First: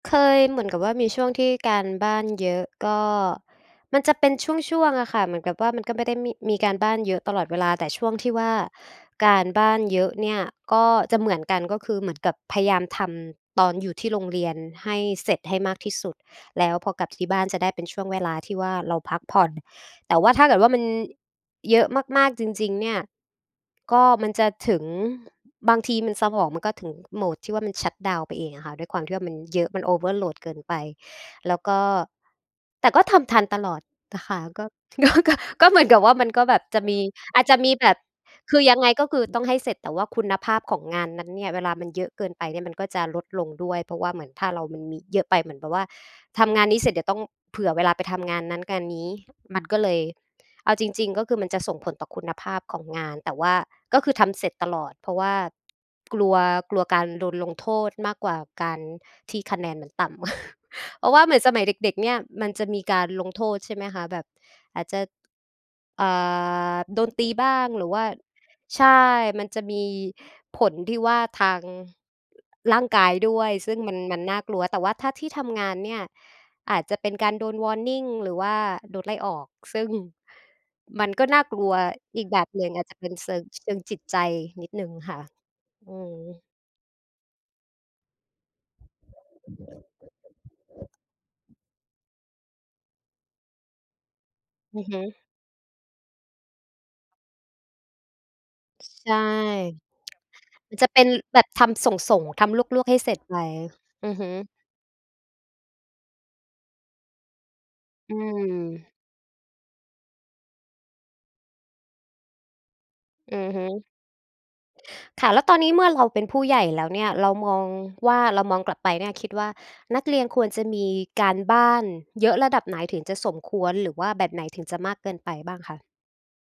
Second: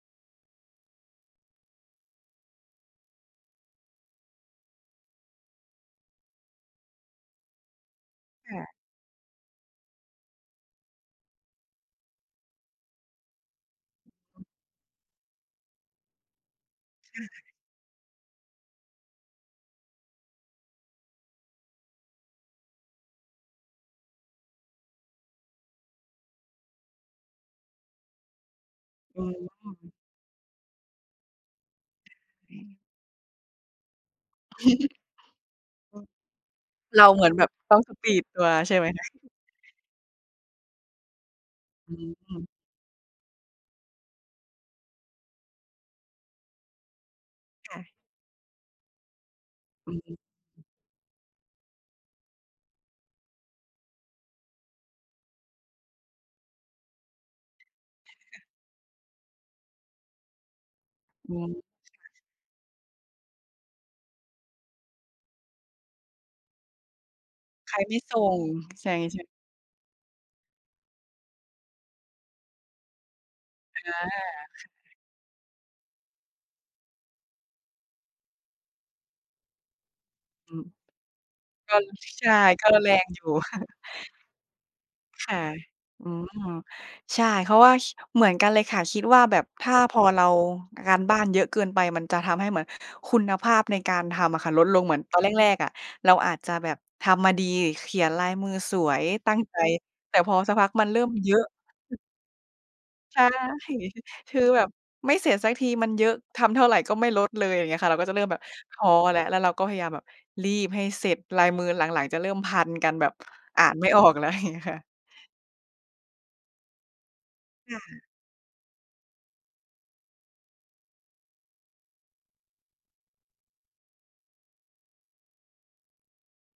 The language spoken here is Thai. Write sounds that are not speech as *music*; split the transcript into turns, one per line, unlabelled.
เคยเหมือนกับว่า มีช่วงที่การบ้านเยอะก็ มันจะเป็นช่วง ๆ อะค่ะ เหมือนกับว่า มันก็ไม่ได้มี มีการบ้านเยอะตลอดเวลา แต่ช่วงที่ว่
ค
า
่ะ
การบ้านเยอะเนี่ยก็จะเหมือนกัน ก็คือเหมือนกับพยายามทำตอนอยู่ที่โรงเรียนให้เสร็จให้มากที่สุด แล้วพอกลับ
ค
ท
่
ี่บ้
ะ
านจะได้เป็นช่วงเวลาที่ว่า เราพักผ่อน แต่ว่าถ้าเกิดว่า มันเยอะมาก ๆ จริง ๆ เนี่ย ก็ มันจะถึง บางทีมันสมองมันก็ถึงโหมดที่ว่า มันชัตดาวน์ไปเองอะค่ะ ด้วยความที่
อ
ว
ื
่ามันเยอะมัน
ม
Overload เกินไป แล้วก็
ค่ะ อืม
แต่ก็ทำทันตลอดนะคะ ก็
*chuckles* อ
ก็ ก็ ก็เหมือนก
ื
ับ
ม
ว่า มันก็แบบจะม
เ
ี
ราเหมือน
อ
แบ
าจ
บ
จะม
ต
ี
้อง
แบ
ส
บ
ปีดตัว
คือ
ใช
ย
่
ัง
ไหม
ไง
ค
ก
ะ?
็คือ
*chuckles*
ต้องให้เสร็จ แต่ว่าคุณภาพของงานนั้นเนี่ย เวลามั
อ
นเยอะเกิน
ื
ไ
ม
ปเนี่ยมันก็จะลดลงด้วย เพราะว่าเหมือนถ้าเรา มันมีเยอะไปเหมือนแบบว่า ทำงานนี้เสร็จเดี๋ยวต้องเผื่
ค
อ
่
เวล
ะ
าไปทำงานนั้นงานนี้ มันก็
อ
เ
ื
ล
ม
ย
อือ
เอาจริง ๆ ก็คือ มันจะส่งผลต่อคุณภาพของงาน แต่ว่าก็คือ ทำเสร็จตลอด เพราะว่ากลัว กลัวการโดนลงโทษมากกว่า
*chuckles*
การที่คะแนนมันต่ำ *chuckles* เพราะว่าเ
อ
หม
ื
ือนส
ม
มัยเด็ก ๆ
ค
เ
่
นี่ย
ะ
มันจะมีการลงโทษใช่ไหมคะ? แบบ อาจจะ อ่า โดนตีบ้าง
ใคร
หรื
ไ
อ
ม
ว
่
่า
ส่ง
ใ
ใ
ช
ช
่
่ ๆ
มันจะมีผลที่ว่า ทางร่างกายด้วย ซึ่งม
อ
ัน มันน่
า
ากลัว แต่ถ้าที่ทำงานเนี่ย อาจจะเป็นการโดน Warning หรือว่าโดนไล่ออก ซึ่ง
อืม
มันก็น่ากลั
ก
ว
็ ล
อ
ใ
ี
ช
ก
่
แบบหน
ก
ึ่
็
ง
ร
อา
แ
จ
ร
จะเป
ง
็น
อยู
เ
่
ซิง เช
*chuckles*
ิงจิตใจนิดหนึ่งค่ะ
ค่ะ
อื
อืม
ม
ใช่ เพราะว่า ค เหมือนกันเลยค่ะ คิดว่าแบบถ้า พอเราการบ้านเยอะเกินไปมันจะทำให้เหมือนคุณภาพในการทำอะค่ะลดล
อื
ง
อ
เหม
ฮ
ือนต
ึ
อนแรก ๆ อะ เราอาจจะแบบทำมาดี เขียนลายมือส
ช
วย
ใช่
ตั้งใจ แต่พอสักพ
*tsk*
ั
ม
ก
ัน
ม
จ
ั
ะ
นเ
เ
ร
ป
ิ่
็น
มเยอ
แบ
ะ
บทำส
*chuckles*
่ง ๆ ทำลวก ๆ ให้เสร็
ใช
จ
่
ไป อือฮึ
คือแบบไม่เสร็จสักทีมันเยอะ ทำเท่าไรก็ไม่ลดเลย อย่างเงี้ยค่ะ เราก็
อ
จะ
ื
เริ่มแบบท้อ
ม
แล้ว แล้วเราก็พยายามแบบรีบให้เสร็จ ลายมือหลัง ๆ จะเริ่มพันกัน แบบ
อือฮ
อ่าน
ึ
ไม่ออกแล้ว เงี้ยค่ะ
ค่ะ แล้วตอนนี้เมื่อเราเป็นผู้ใหญ่แล้วเนี่ย เรามอง
ค่ะ
ว่า เรามองกลับไปเนี่ยคิดว่า นักเรียนควรจะมีการบ้านเยอะระดับไหนถึงจะสมควร หรือว่าแบบไหนถึงจะมากเกินไปบ้างคะ?